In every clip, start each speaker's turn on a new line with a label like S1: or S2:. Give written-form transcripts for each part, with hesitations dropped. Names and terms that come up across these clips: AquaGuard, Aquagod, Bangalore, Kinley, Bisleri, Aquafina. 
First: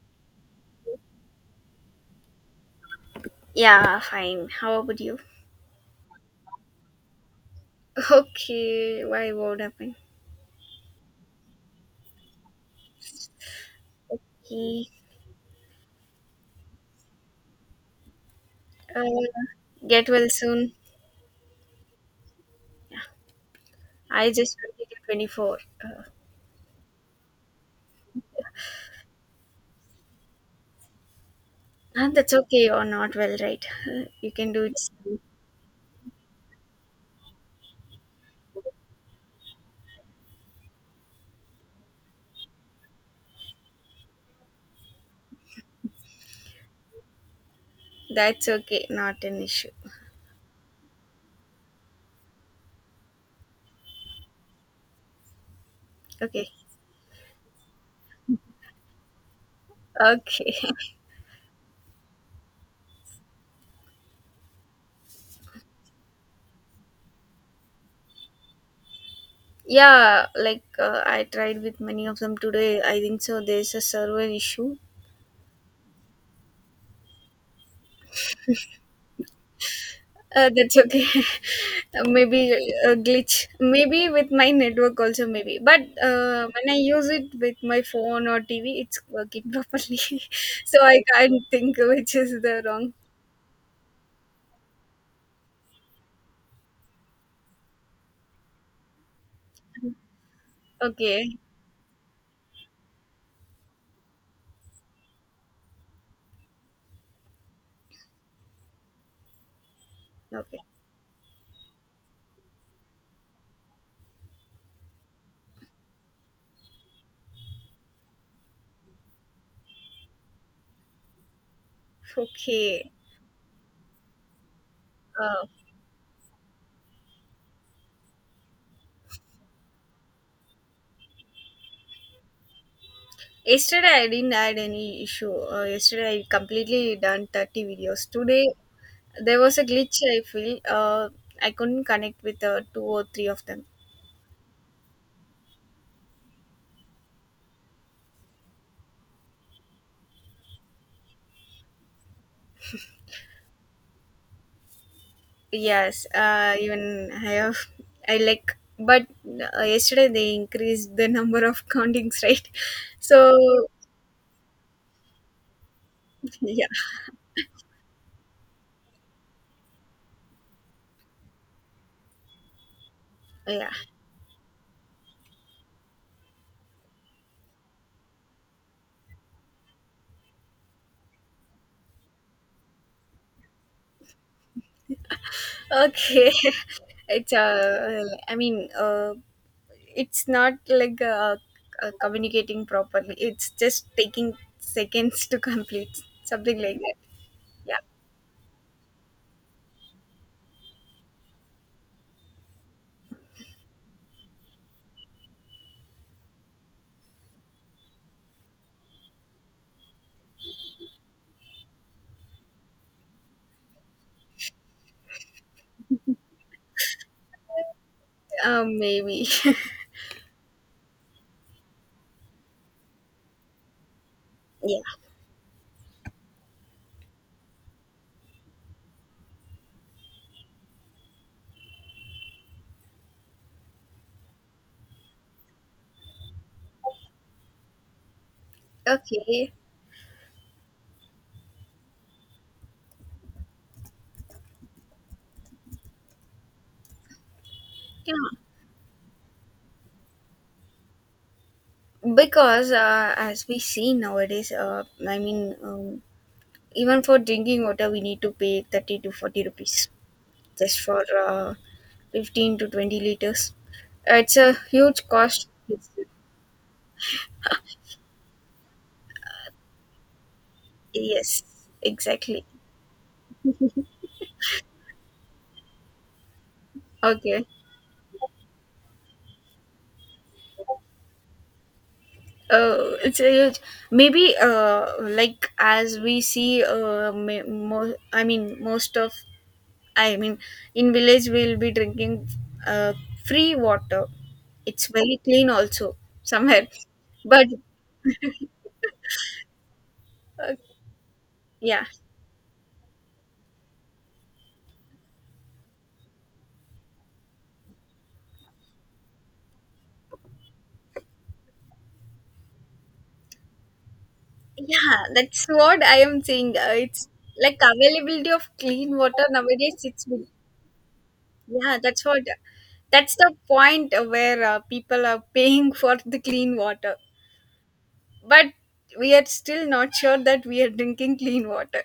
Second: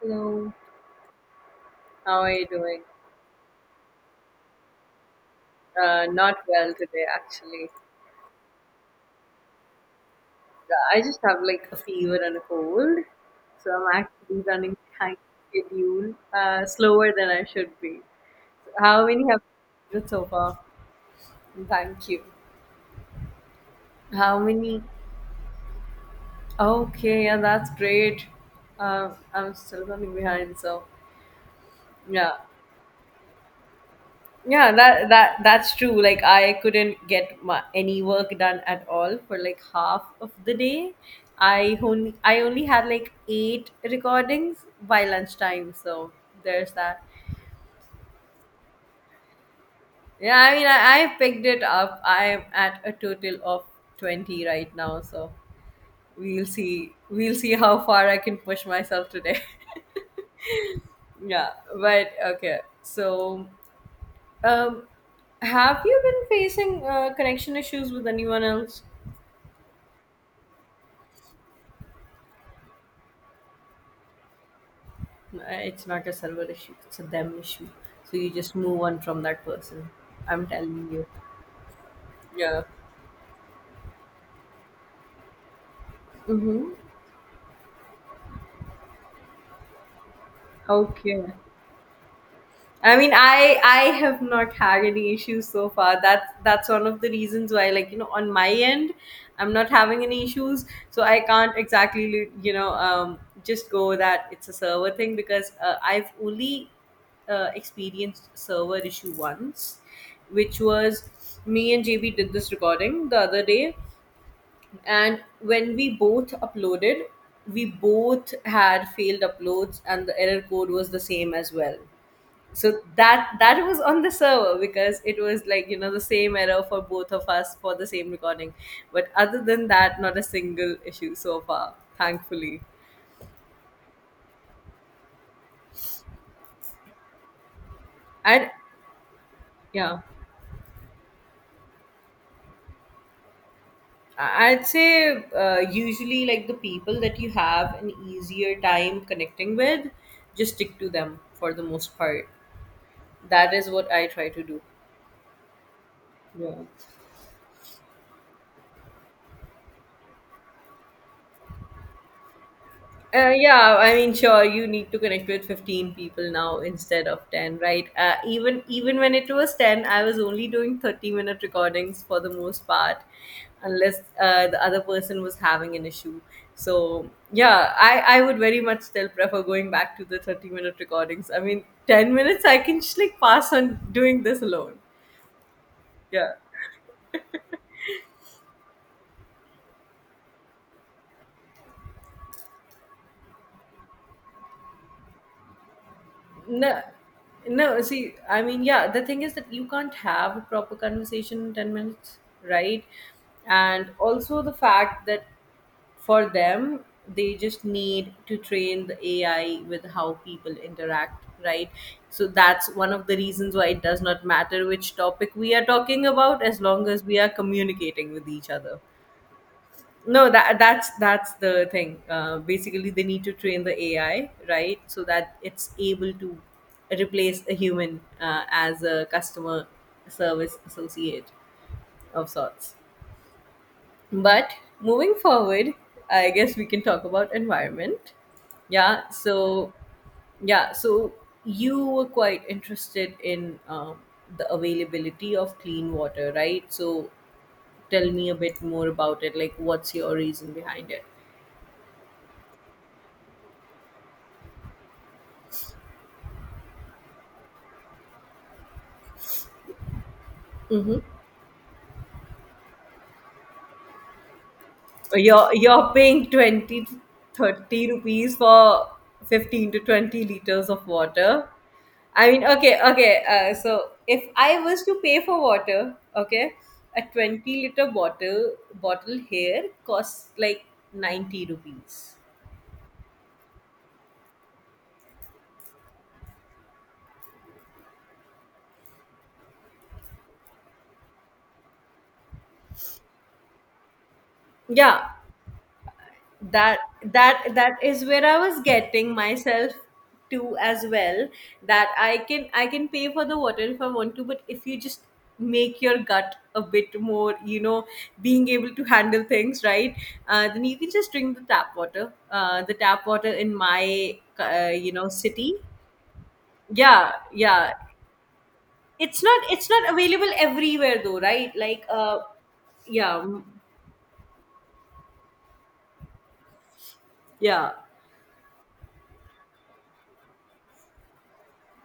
S1: Hello, how are you doing?
S2: Yeah, fine. How about you?
S1: Not well today, actually.
S2: Okay, why what happened?
S1: I just have like a fever and a cold, so I'm actually running
S2: Okay,
S1: behind schedule, slower than I should be.
S2: uh,
S1: How many have you done
S2: get
S1: so
S2: well
S1: far?
S2: soon.
S1: Thank you.
S2: I
S1: How
S2: just
S1: many?
S2: completed 24. Uh,
S1: Okay, yeah, that's great. I'm still running behind, so
S2: and that's
S1: yeah.
S2: okay, you're not well, right? You can do
S1: Yeah,
S2: it
S1: that
S2: soon.
S1: that that's true. Like I couldn't get any work done at all for like half of the day. I only had like eight recordings by lunchtime, so there's that.
S2: That's okay, not an issue.
S1: Yeah, I mean I picked it up. I'm at a total of 20 right now, so we'll
S2: Okay.
S1: see we'll see how far I can push myself today.
S2: Okay.
S1: Yeah, but okay. So, um, have you been facing connection issues with anyone else?
S2: Yeah, like I tried with many of them today. I think so. There's a server issue.
S1: Uh, It's not a server issue, it's a them issue. So you just move on from that person. I'm
S2: That's
S1: telling
S2: okay.
S1: you.
S2: Maybe
S1: Yeah.
S2: a glitch. Maybe with my network also. Maybe, but when
S1: Mm-hmm.
S2: I use it with my phone or TV, it's working properly. So I
S1: Okay.
S2: can't think which is the wrong.
S1: I mean, I have not had any issues so far. That's one of the reasons why, like on my end, I'm not having any issues. So I
S2: Okay.
S1: can't exactly, just go that it's a server thing because I've only experienced server issue once, which
S2: Okay.
S1: was me and JB did this recording the other day, and when we both uploaded, we both had failed uploads, and the error code was the same as well, so
S2: Okay.
S1: that was on the server because it was
S2: Uh,
S1: like the same error for both of us for the same recording. But other than that, not a single issue so far, thankfully.
S2: Yesterday I didn't had any issue. Yesterday I completely done 30 videos. Today
S1: And
S2: there was a glitch,
S1: yeah,
S2: I feel. I couldn't connect with two or three of them.
S1: I'd say usually like the people that you have an easier time connecting with, just stick to them for the most part. That is what I try to do.
S2: Yes,
S1: Yeah.
S2: even I have, I like, but yesterday they increased the number of countings, right? So,
S1: Yeah, I mean, sure, you need to connect with 15 people now
S2: yeah,
S1: instead of 10, right? Even when it was 10, I was only doing 30-minute recordings for the most part,
S2: yeah,
S1: unless the other person was having an issue. So, yeah, I would very much still prefer going back to the 30-minute recordings. I mean, 10 minutes, I can just like pass on doing this alone. Yeah.
S2: okay. I mean, it's not like communicating properly, it's just taking seconds to complete, something like
S1: No,
S2: that. Yeah,
S1: no. See, I mean, yeah. The thing is that you can't have a proper conversation in 10 minutes, right? And also the fact that for them, they just need to train the AI with how people interact, right? So that's one of the reasons why it does not matter which topic we are talking about, as long as we are communicating with each other.
S2: maybe.
S1: No, that that's the thing. Basically, they need to train the AI, right,
S2: Yeah,
S1: so that it's able to replace a human as a customer service associate of sorts. But moving forward, I guess we can talk about environment. Yeah.
S2: okay.
S1: So yeah. So you were quite interested in the availability of clean water, right? So tell me a
S2: Yeah,
S1: bit more about it. Like, what's your reason behind it?
S2: because as we see nowadays, I mean, even for drinking water, we need to pay 30 to 40 rupees just for 15 to 20 liters. It's a huge cost.
S1: You're paying 20 to 30 rupees for 15 to 20 liters of
S2: Yes,
S1: water. I mean,
S2: exactly.
S1: okay, okay. So if I was to pay for water, okay, a
S2: Okay.
S1: 20 liter bottle here costs like 90 rupees.
S2: Oh, it's a huge. Maybe like as we see I mean most of, I mean, in village we'll be drinking uh, free water. It's
S1: Yeah,
S2: very clean also somewhere,
S1: that that
S2: but
S1: that is where I was getting myself
S2: uh,
S1: to as well,
S2: yeah.
S1: that I can pay for the water if I want to, but if you just make your gut a bit more, being able to handle things, right, then you can just drink the tap water, the tap water in my
S2: Yeah, that's
S1: city.
S2: what I am saying. It's
S1: Yeah,
S2: like
S1: yeah.
S2: availability of clean
S1: it's
S2: water
S1: not it's
S2: nowadays.
S1: not
S2: It's been-
S1: available everywhere though, right?
S2: Yeah,
S1: Like,
S2: that's what. That's
S1: yeah,
S2: the
S1: mm,
S2: point where people are paying for the clean water,
S1: yeah.
S2: but we are still not sure that we are drinking clean water.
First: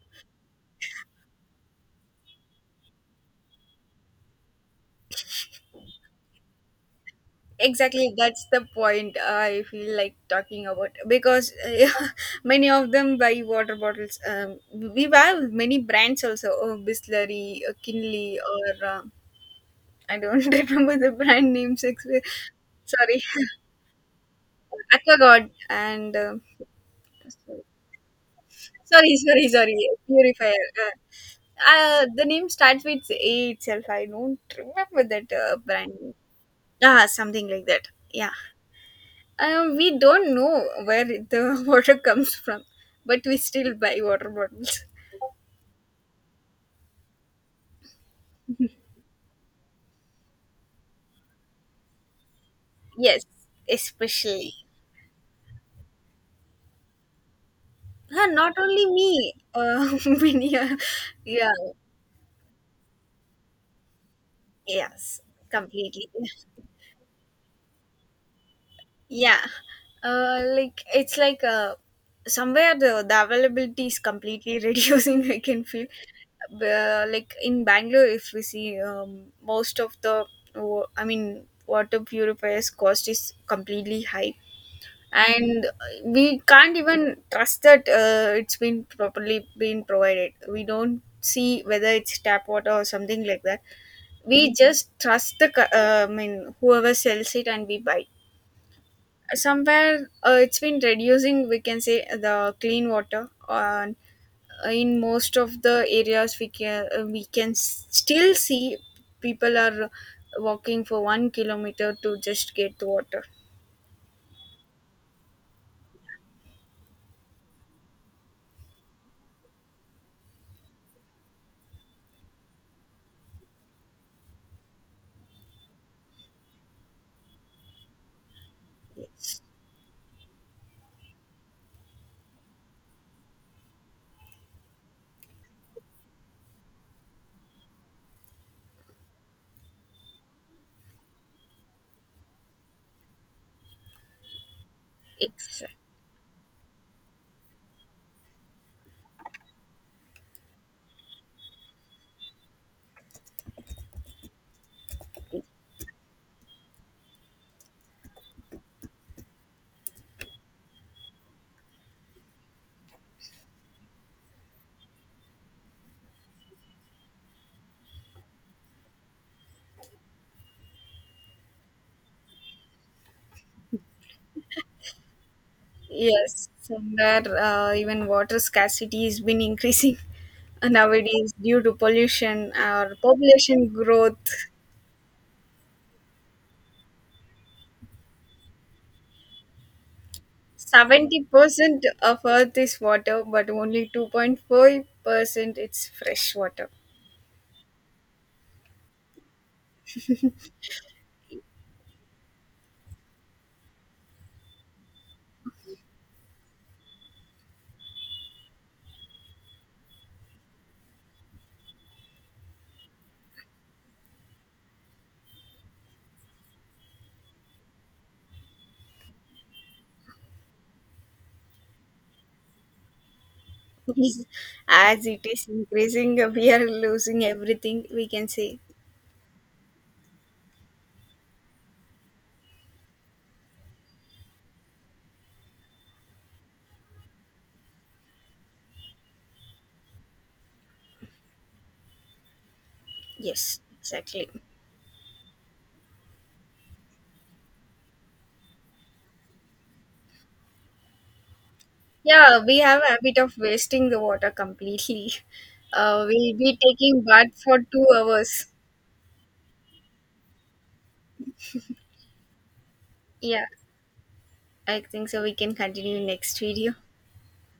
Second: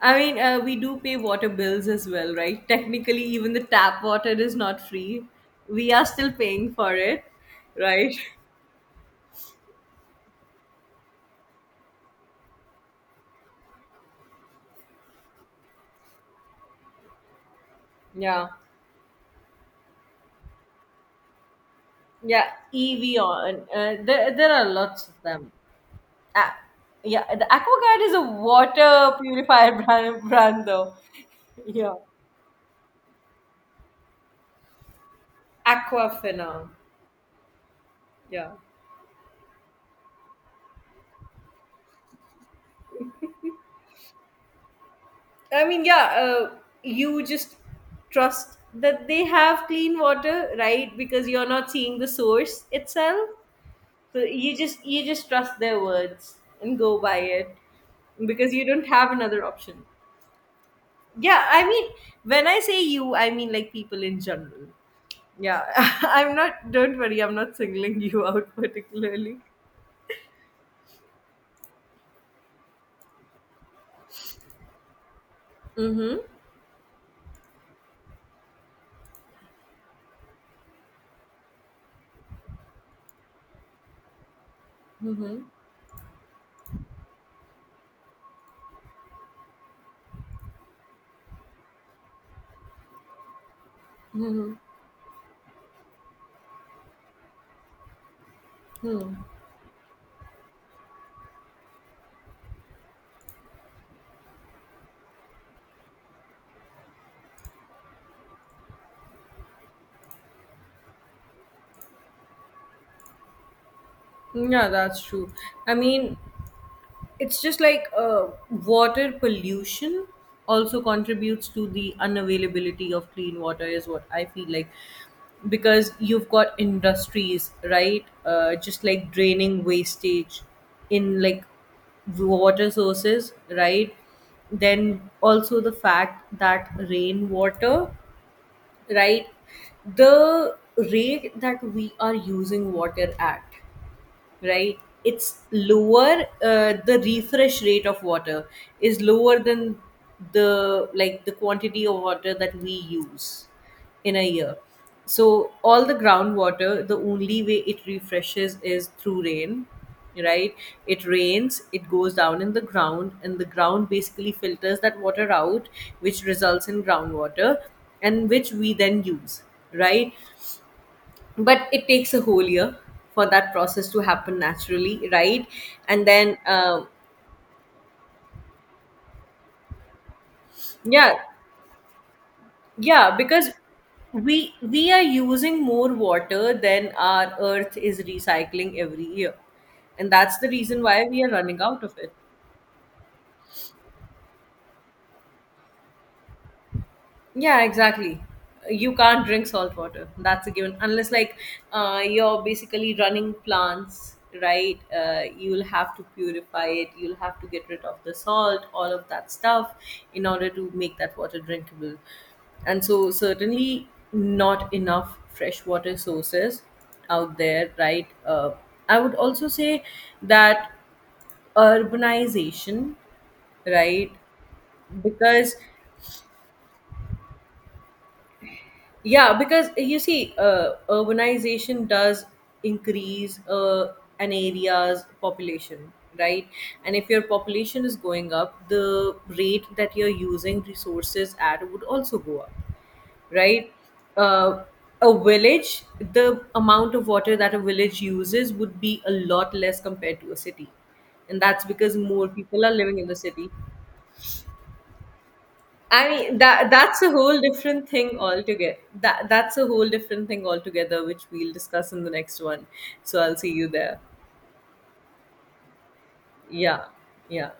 S1: I mean, we do pay water bills as well, right? Technically, even the tap water is not free. We are still paying for it, right?
S2: Exactly, that's the point I feel like talking about because many of them buy water bottles. We have many brands also, oh, Bisleri, Kinley,
S1: Yeah,
S2: or. I don't remember the brand name. Six,
S1: yeah. EV
S2: sorry,
S1: on, there are lots of them.
S2: Aquagod and
S1: Ah, yeah, the AquaGuard is a water
S2: sorry, sorry,
S1: purifier
S2: sorry,
S1: brand,
S2: purifier.
S1: brand though.
S2: Uh,
S1: Yeah,
S2: the name starts with A itself. I don't remember that brand name.
S1: Aquafina.
S2: Ah, something like that. Yeah.
S1: Yeah,
S2: We don't know where the water comes from, but we still buy water bottles.
S1: I mean, yeah. You just trust that they have clean water, right? Because you're not seeing the source
S2: Yes,
S1: itself. So you
S2: especially.
S1: just you just trust their words and go by it
S2: Huh,
S1: because
S2: not
S1: you don't
S2: only
S1: have
S2: me.
S1: another option.
S2: Many.
S1: Yeah,
S2: Yeah.
S1: I mean when I say you, I mean like people in general.
S2: Yes.
S1: Yeah,
S2: Completely.
S1: I'm not. Don't worry, I'm not singling you out particularly.
S2: Yeah, like it's like somewhere, the availability is completely reducing, I can feel.
S1: Mm-hmm.
S2: Like in Bangalore, if we see, most of the water purifiers cost is completely high,
S1: Mm-hmm.
S2: and we can't even trust that it's been properly been provided. We don't see whether it's tap water or something like that.
S1: Mm-hmm.
S2: We just trust the I mean whoever sells it, and we buy
S1: Hmm.
S2: somewhere. It's been reducing, we can say, the clean water on, in most of the areas, we can still see people are walking for 1 kilometer to just get the water.
S1: Yeah, that's true. I mean, it's just like water pollution also contributes to the unavailability of clean water, is what I feel like, because you've got industries, right, just like
S2: Yes,
S1: draining wastage in like water sources, right? Then also the fact that rainwater, right, the rate that we are using water at, right, it's
S2: it's.
S1: lower. The refresh rate of water is lower than the like the quantity of water that we use in a year. So all the groundwater, the only way it refreshes is through rain, right? It rains, it goes down in the ground, and the ground basically filters that water out, which results in groundwater, and which we then use, right? But it takes a whole year for that process to happen naturally, right? And then
S2: Yes, somewhere, even water scarcity has been increasing
S1: yeah,
S2: nowadays due to pollution or
S1: yeah, because
S2: population growth.
S1: we are using more water than our earth is recycling every year, and that's the reason why we are running out
S2: 70%
S1: of it.
S2: of Earth is water, but only 2.5% is fresh water.
S1: Yeah, exactly. You can't drink salt water. That's a given. Unless, like, you're basically running plants, right? You'll have to purify it. You'll have to get rid of the salt, all of that stuff, in order to make that water drinkable. And so, certainly, not enough freshwater sources out there, right? I would also say that urbanization, right?
S2: Yes. As it is
S1: Because
S2: increasing, we are losing everything, we can say.
S1: Yeah, because you see, urbanization does increase an area's population, right? And if your population is going up, the rate that you're using resources at would also go up,
S2: Yes,
S1: right?
S2: exactly.
S1: Uh, a village, the amount of water that a village uses would be a lot less compared to a city. And that's because more
S2: Yeah, we
S1: people are
S2: have a
S1: living in the
S2: habit of
S1: city.
S2: wasting the water completely.
S1: I
S2: We'll
S1: mean
S2: be
S1: that's
S2: taking
S1: a
S2: bath
S1: whole
S2: for two
S1: different thing
S2: hours.
S1: altogether. That's a whole different thing altogether, which we'll discuss in the next one. So I'll
S2: Yeah,
S1: see you there.
S2: I think so. We can continue next video.
S1: Yeah, yeah.